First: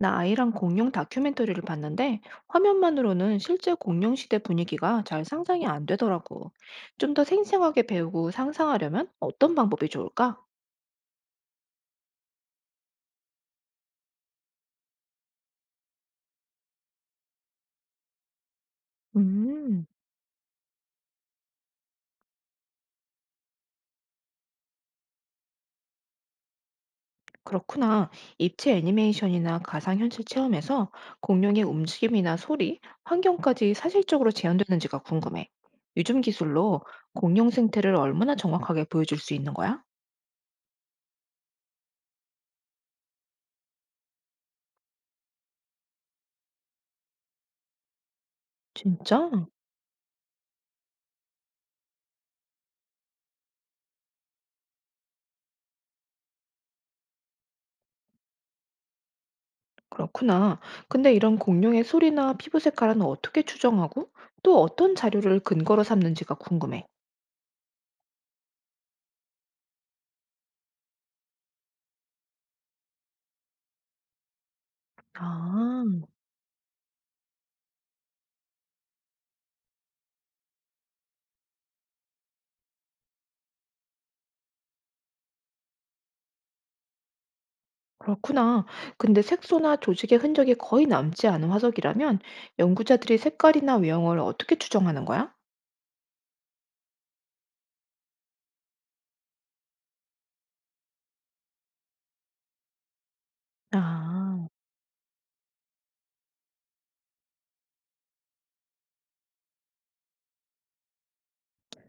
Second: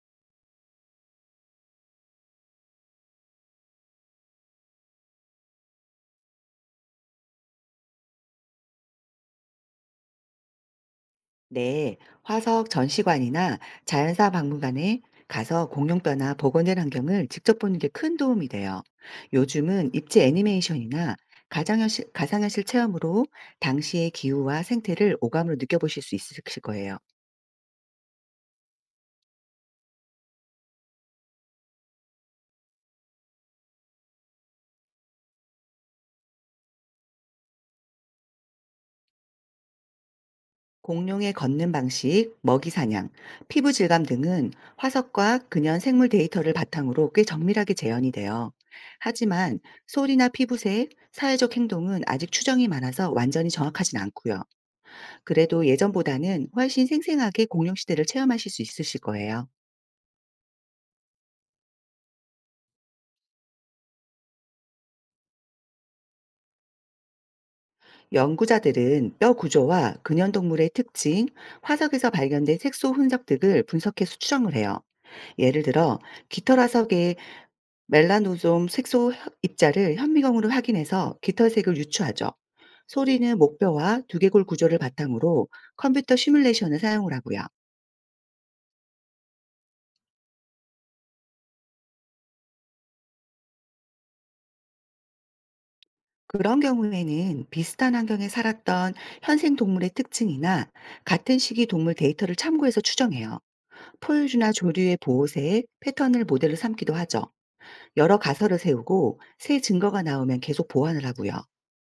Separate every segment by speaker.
Speaker 1: 나 아이랑 공룡 다큐멘터리를 봤는데 화면만으로는 실제 공룡 시대 분위기가 잘 상상이 안 되더라고. 좀 더 생생하게 배우고 상상하려면 어떤 방법이 좋을까?
Speaker 2: 네, 화석 전시관이나 자연사 박물관에 가서 공룡뼈나 복원된 환경을 직접 보는 게 큰 도움이 돼요.
Speaker 1: 음,
Speaker 2: 요즘은 입체 애니메이션이나 가상현실 체험으로 당시의 기후와 생태를 오감으로 느껴보실 수 있으실 거예요.
Speaker 1: 그렇구나. 입체 애니메이션이나 가상현실 체험에서 공룡의 움직임이나 소리, 환경까지 사실적으로 재현되는지가 궁금해. 요즘 기술로 공룡 생태를 얼마나 정확하게 보여줄 수 있는 거야?
Speaker 2: 공룡의 걷는 방식, 먹이 사냥, 피부 질감 등은 화석과 근현 생물 데이터를 바탕으로 꽤 정밀하게 재현이 돼요.
Speaker 1: 진짜?
Speaker 2: 하지만 소리나 피부색, 사회적 행동은 아직 추정이 많아서 완전히 정확하진 않고요. 그래도 예전보다는 훨씬 생생하게 공룡 시대를 체험하실 수 있으실 거예요.
Speaker 1: 그렇구나. 근데 이런 공룡의 소리나 피부 색깔은 어떻게 추정하고 또 어떤 자료를 근거로 삼는지가 궁금해.
Speaker 2: 연구자들은 뼈 구조와 근현동물의 특징, 화석에서 발견된 색소 흔적 등을 분석해서 추정을 해요. 예를
Speaker 1: 아,
Speaker 2: 들어 깃털 화석의 멜라노좀 색소 입자를 현미경으로 확인해서 깃털색을 유추하죠. 소리는 목뼈와 두개골 구조를 바탕으로 컴퓨터 시뮬레이션을 사용을 하고요.
Speaker 1: 그렇구나. 근데 색소나 조직의 흔적이 거의 남지 않은 화석이라면 연구자들이 색깔이나 외형을 어떻게 추정하는 거야?
Speaker 2: 그런 경우에는 비슷한 환경에 살았던 현생 동물의 특징이나 같은 시기 동물 데이터를 참고해서 추정해요.
Speaker 1: 아.
Speaker 2: 포유류나 조류의 보호색, 패턴을 모델로 삼기도 하죠. 여러 가설을 세우고 새 증거가 나오면 계속 보완을 하고요.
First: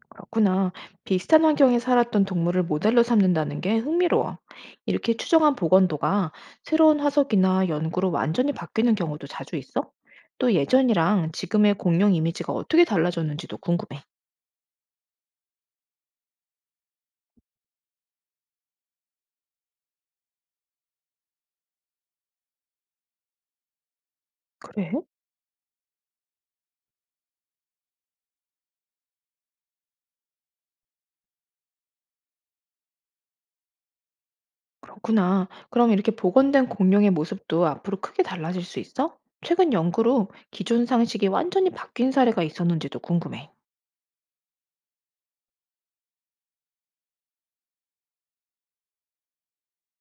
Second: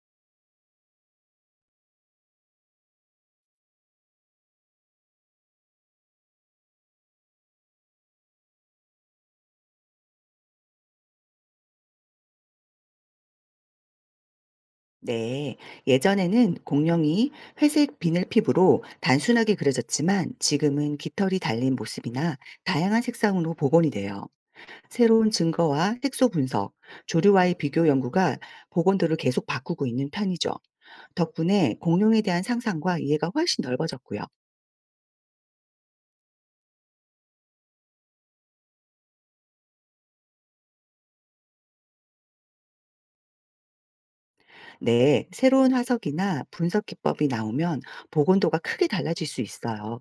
Speaker 1: 그렇구나. 비슷한 환경에 살았던 동물을 모델로 삼는다는 게 흥미로워. 이렇게 추정한 복원도가 새로운 화석이나 연구로 완전히 바뀌는 경우도 자주 있어? 또 예전이랑 지금의 공룡 이미지가 어떻게 달라졌는지도 궁금해.
Speaker 2: 네, 예전에는 공룡이 회색 비늘 피부로 단순하게 그려졌지만 지금은 깃털이 달린 모습이나 다양한 색상으로 복원이 돼요.
Speaker 1: 그래?
Speaker 2: 새로운 증거와 색소 분석, 조류와의 비교 연구가 보건도를 계속 바꾸고 있는 편이죠. 덕분에 공룡에 대한 상상과 이해가 훨씬 넓어졌고요.
Speaker 1: 그렇구나. 그럼 이렇게 복원된 공룡의 모습도 앞으로 크게 달라질 수 있어? 최근 연구로 기존 상식이 완전히 바뀐 사례가 있었는지도 궁금해.
Speaker 2: 네, 새로운 화석이나 분석 기법이 나오면 보건도가 크게 달라질 수 있어요.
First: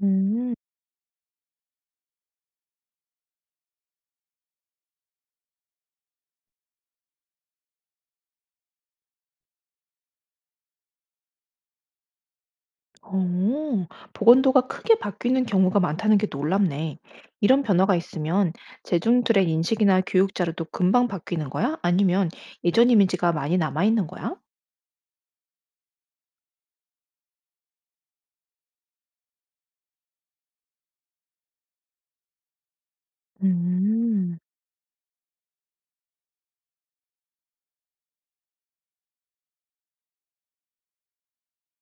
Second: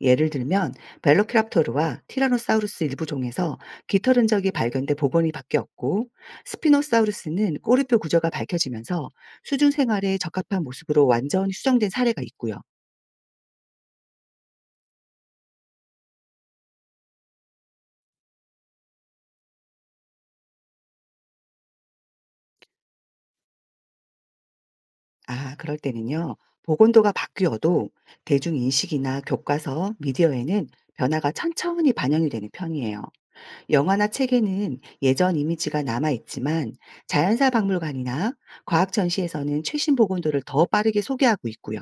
Speaker 2: 예를
Speaker 1: 음.
Speaker 2: 들면 벨로키랍토르와 티라노사우루스 일부 종에서 깃털 흔적이 발견돼 복원이 바뀌었고 스피노사우루스는 꼬리뼈 구조가 밝혀지면서 수중 생활에 적합한 모습으로 완전히 수정된 사례가 있고요.
Speaker 1: 어, 보건도가 크게 바뀌는 경우가 많다는 게 놀랍네. 이런 변화가 있으면 대중들의 인식이나 교육 자료도 금방 바뀌는 거야? 아니면 예전 이미지가 많이 남아있는 거야?
Speaker 2: 아, 그럴 때는요. 보건도가 바뀌어도 대중인식이나 교과서, 미디어에는 변화가 천천히 반영이 되는 편이에요. 영화나
Speaker 1: 음,
Speaker 2: 책에는 예전 이미지가 남아있지만 자연사 박물관이나 과학 전시에서는 최신 보건도를 더 빠르게 소개하고 있고요.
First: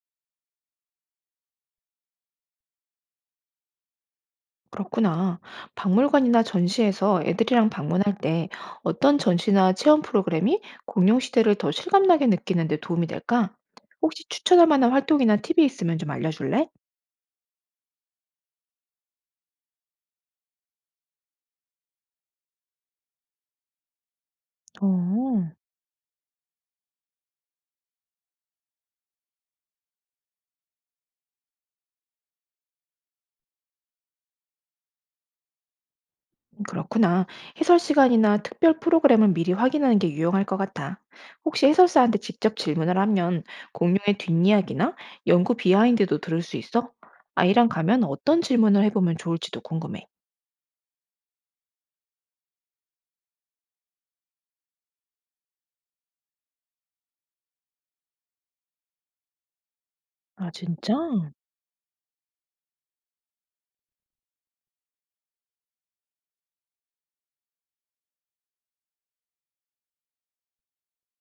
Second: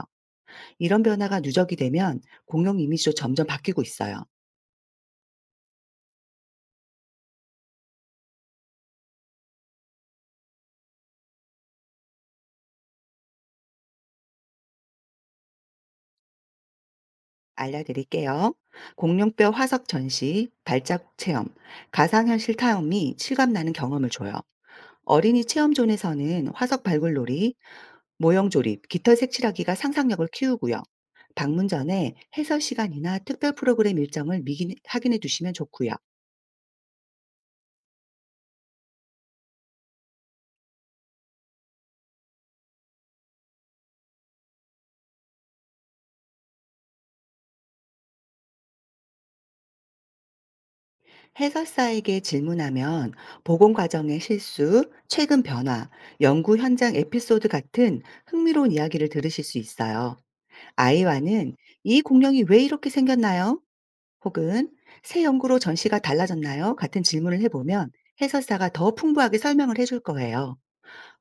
Speaker 2: 이런 변화가 누적이 되면 공룡 이미지도 점점 바뀌고 있어요.
Speaker 1: 그렇구나. 박물관이나 전시에서 애들이랑 방문할 때 어떤 전시나 체험 프로그램이 공룡 시대를 더 실감나게 느끼는 데 도움이 될까? 혹시 추천할 만한 활동이나 팁이 있으면 좀 알려줄래?
Speaker 2: 알려드릴게요. 공룡뼈 화석 전시, 발자국 체험, 가상현실 타험이 실감나는 경험을 줘요. 어린이
Speaker 1: 어.
Speaker 2: 체험존에서는 화석 발굴놀이, 모형 조립, 깃털 색칠하기가 상상력을 키우고요. 방문 전에 해설 시간이나 특별 프로그램 일정을 확인해 두시면 좋고요.
Speaker 1: 그렇구나. 해설 시간이나 특별 프로그램을 미리 확인하는 게 유용할 것 같아. 혹시 해설사한테 직접 질문을 하면 공룡의 뒷이야기나 연구 비하인드도 들을 수 있어? 아이랑 가면 어떤 질문을 해보면 좋을지도 궁금해.
Speaker 2: 해설사에게 질문하면 보건 과정의 실수, 최근 변화, 연구 현장 에피소드 같은 흥미로운 이야기를 들으실 수 있어요.
Speaker 1: 아, 진짜?
Speaker 2: 아이와는 "이 공룡이 왜 이렇게 생겼나요?" 혹은 "새 연구로 전시가 달라졌나요?" 같은 질문을 해보면 해설사가 더 풍부하게 설명을 해줄 거예요.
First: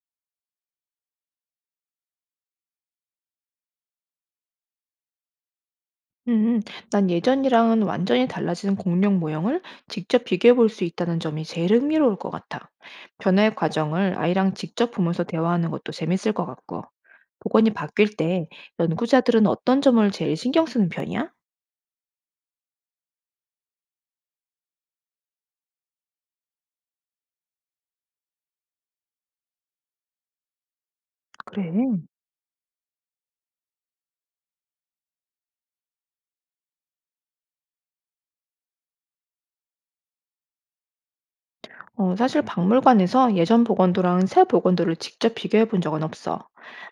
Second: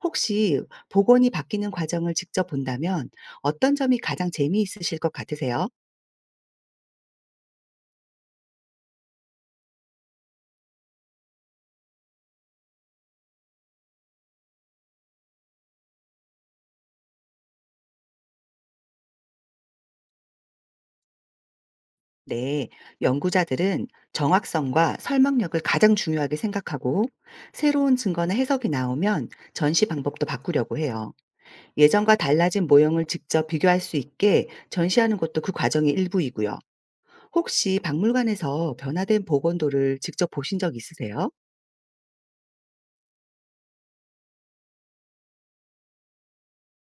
Speaker 2: 혹시 복원이 바뀌는 과정을 직접 본다면 어떤 점이 가장 재미있으실 것 같으세요?
Speaker 1: 음, 난 예전이랑은 완전히 달라진 공룡 모형을 직접 비교해 볼 수 있다는 점이 제일 흥미로울 것 같아. 변화의 과정을 아이랑 직접 보면서 대화하는 것도 재밌을 것 같고. 복원이 바뀔 때 연구자들은 어떤 점을 제일 신경 쓰는 편이야?
Speaker 2: 네, 연구자들은 정확성과 설명력을 가장 중요하게 생각하고 새로운 증거나 해석이 나오면 전시 방법도 바꾸려고 해요.
Speaker 1: 그래.
Speaker 2: 예전과 달라진 모형을 직접 비교할 수 있게 전시하는 것도 그 과정의 일부이고요. 혹시 박물관에서 변화된 복원도를 직접 보신 적 있으세요?
Speaker 1: 어, 사실 박물관에서 예전 보건도랑 새 보건도를 직접 비교해 본 적은 없어.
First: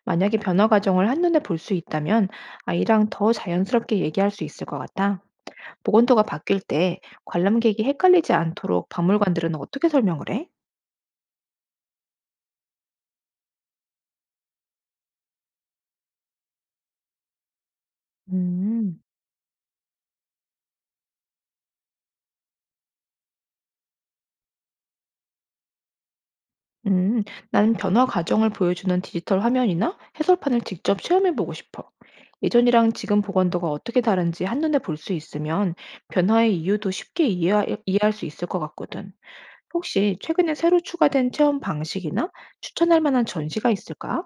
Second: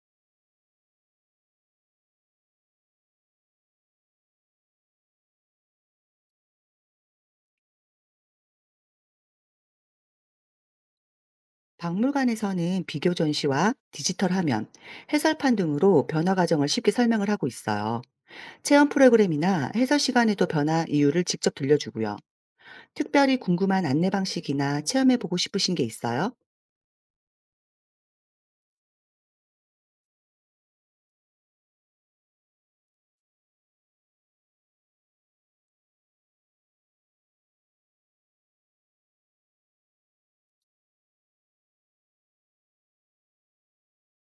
Speaker 1: 만약에 변화 과정을 한눈에 볼 수 있다면 아이랑 더 자연스럽게 얘기할 수 있을 것 같아. 보건도가 바뀔 때 관람객이 헷갈리지 않도록 박물관들은 어떻게 설명을 해?
Speaker 2: 박물관에서는 비교 전시와 디지털 화면, 해설판 등으로 변화 과정을 쉽게 설명을 하고 있어요. 체험
Speaker 1: 음,
Speaker 2: 프로그램이나 해설 시간에도 변화 이유를 직접 들려주고요. 특별히 궁금한 안내 방식이나 체험해보고 싶으신 게 있어요?
Speaker 1: 음, 나는 변화 과정을 보여주는 디지털 화면이나 해설판을 직접 체험해 보고 싶어. 예전이랑 지금 보건도가 어떻게 다른지 한눈에 볼 수 있으면 변화의 이유도 쉽게 이해할 수 있을 것 같거든. 혹시 최근에 새로 추가된 체험 방식이나 추천할 만한 전시가 있을까?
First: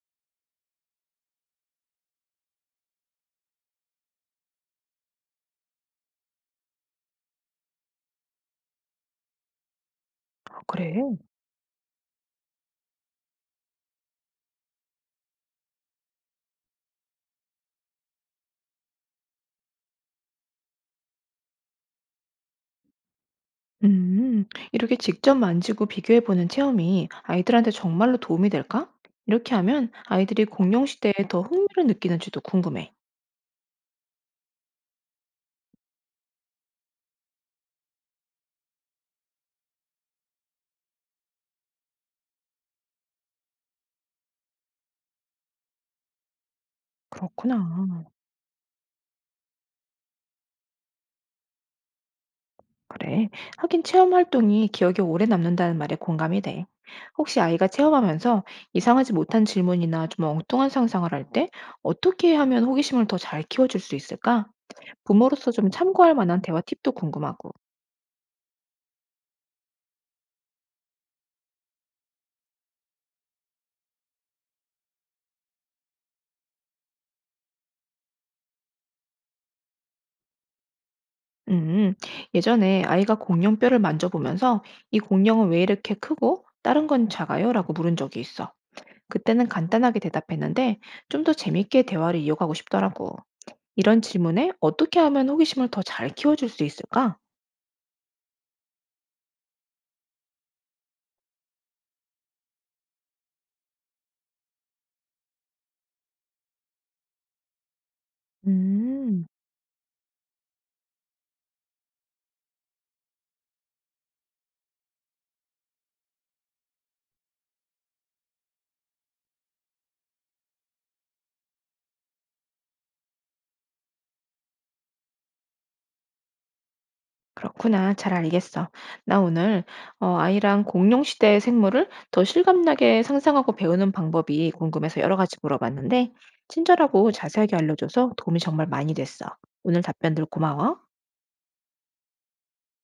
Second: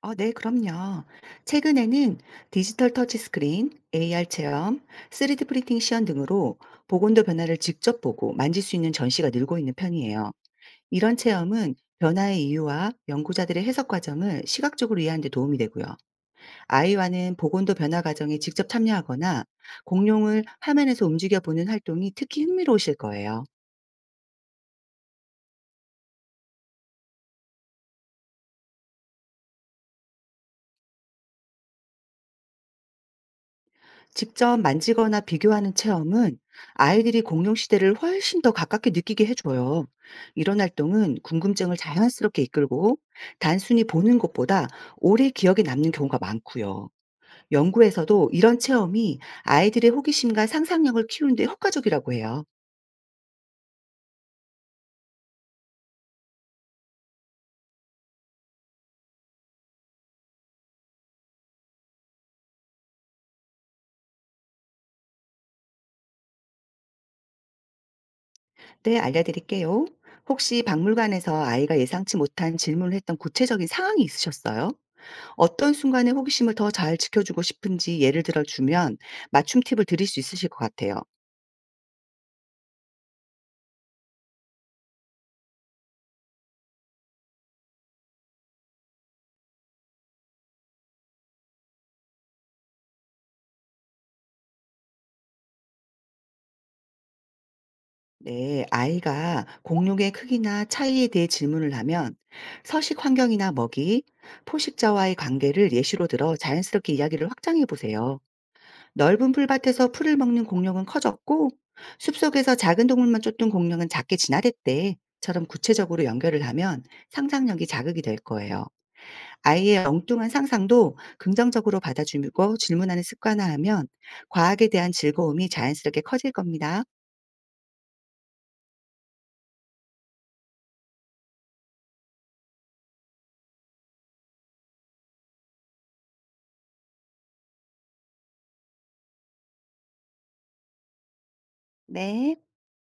Speaker 2: 네, 그럼요. 최근에는 디지털 터치 스크린, AR 체험, 3D 프린팅 시연 등으로 보건도 변화를 직접 보고 만질 수 있는 전시가 늘고 있는 편이에요.
Speaker 1: 아, 그래.
Speaker 2: 이런 체험은 변화의 이유와 연구자들의 해석 과정을 시각적으로 이해하는 데 도움이 되고요. 아이와는 보건도 변화 과정에 직접 참여하거나 공룡을 화면에서 움직여 보는 활동이 특히 흥미로우실 거예요.
Speaker 1: 음, 이렇게 직접 만지고 비교해보는 체험이 아이들한테 정말로 도움이 될까? 이렇게 하면 아이들이 공룡 시대에 더 흥미를 느끼는지도 궁금해.
Speaker 2: 직접 만지거나 비교하는 체험은 아이들이 공룡 시대를 훨씬 더 가깝게 느끼게 해줘요. 이런 활동은 궁금증을 자연스럽게 이끌고 단순히 보는 것보다 오래 기억에 남는 경우가 많고요.
Speaker 1: 그렇구나.
Speaker 2: 연구에서도 이런 체험이 아이들의 호기심과 상상력을 키우는데 효과적이라고 해요.
Speaker 1: 그래. 하긴 체험 활동이 기억에 오래 남는다는 말에 공감이 돼. 혹시 아이가 체험하면서 이상하지 못한 질문이나 좀 엉뚱한 상상을 할 때 어떻게 하면 호기심을 더 잘 키워줄 수 있을까? 부모로서 좀 참고할 만한 대화 팁도 궁금하고.
Speaker 2: 네, 알려드릴게요. 혹시 박물관에서 아이가 예상치 못한 질문을 했던 구체적인 상황이 있으셨어요? 어떤 순간에 호기심을 더 잘 지켜주고 싶은지 예를 들어주면 맞춤 팁을 드릴 수 있으실 것 같아요.
Speaker 1: 음, 예전에 아이가 공룡뼈를 만져보면서 이 공룡은 왜 이렇게 크고 다른 건 작아요? 라고 물은 적이 있어. 그때는 간단하게 대답했는데 좀 더 재밌게 대화를 이어가고 싶더라고. 이런 질문에 어떻게 하면 호기심을 더 잘 키워줄 수 있을까?
Speaker 2: 네, 아이가 공룡의 크기나 차이에 대해 질문을 하면 서식 환경이나 먹이, 포식자와의 관계를 예시로 들어 자연스럽게 이야기를 확장해 보세요.
Speaker 1: 음.
Speaker 2: "넓은 풀밭에서 풀을 먹는 공룡은 커졌고 숲속에서 작은 동물만 쫓던 공룡은 작게 진화됐대." 처럼 구체적으로 연결을 하면 상상력이 자극이 될 거예요. 아이의 엉뚱한 상상도 긍정적으로 받아주고 질문하는 습관화하면 과학에 대한 즐거움이 자연스럽게 커질 겁니다.
Speaker 1: 그렇구나. 잘 알겠어. 나 오늘 아이랑 공룡 시대의 생물을 더 실감나게 상상하고 배우는 방법이 궁금해서 여러 가지 물어봤는데, 친절하고 자세하게 알려줘서 도움이 정말 많이 됐어. 오늘 답변들 고마워.
Speaker 2: 네.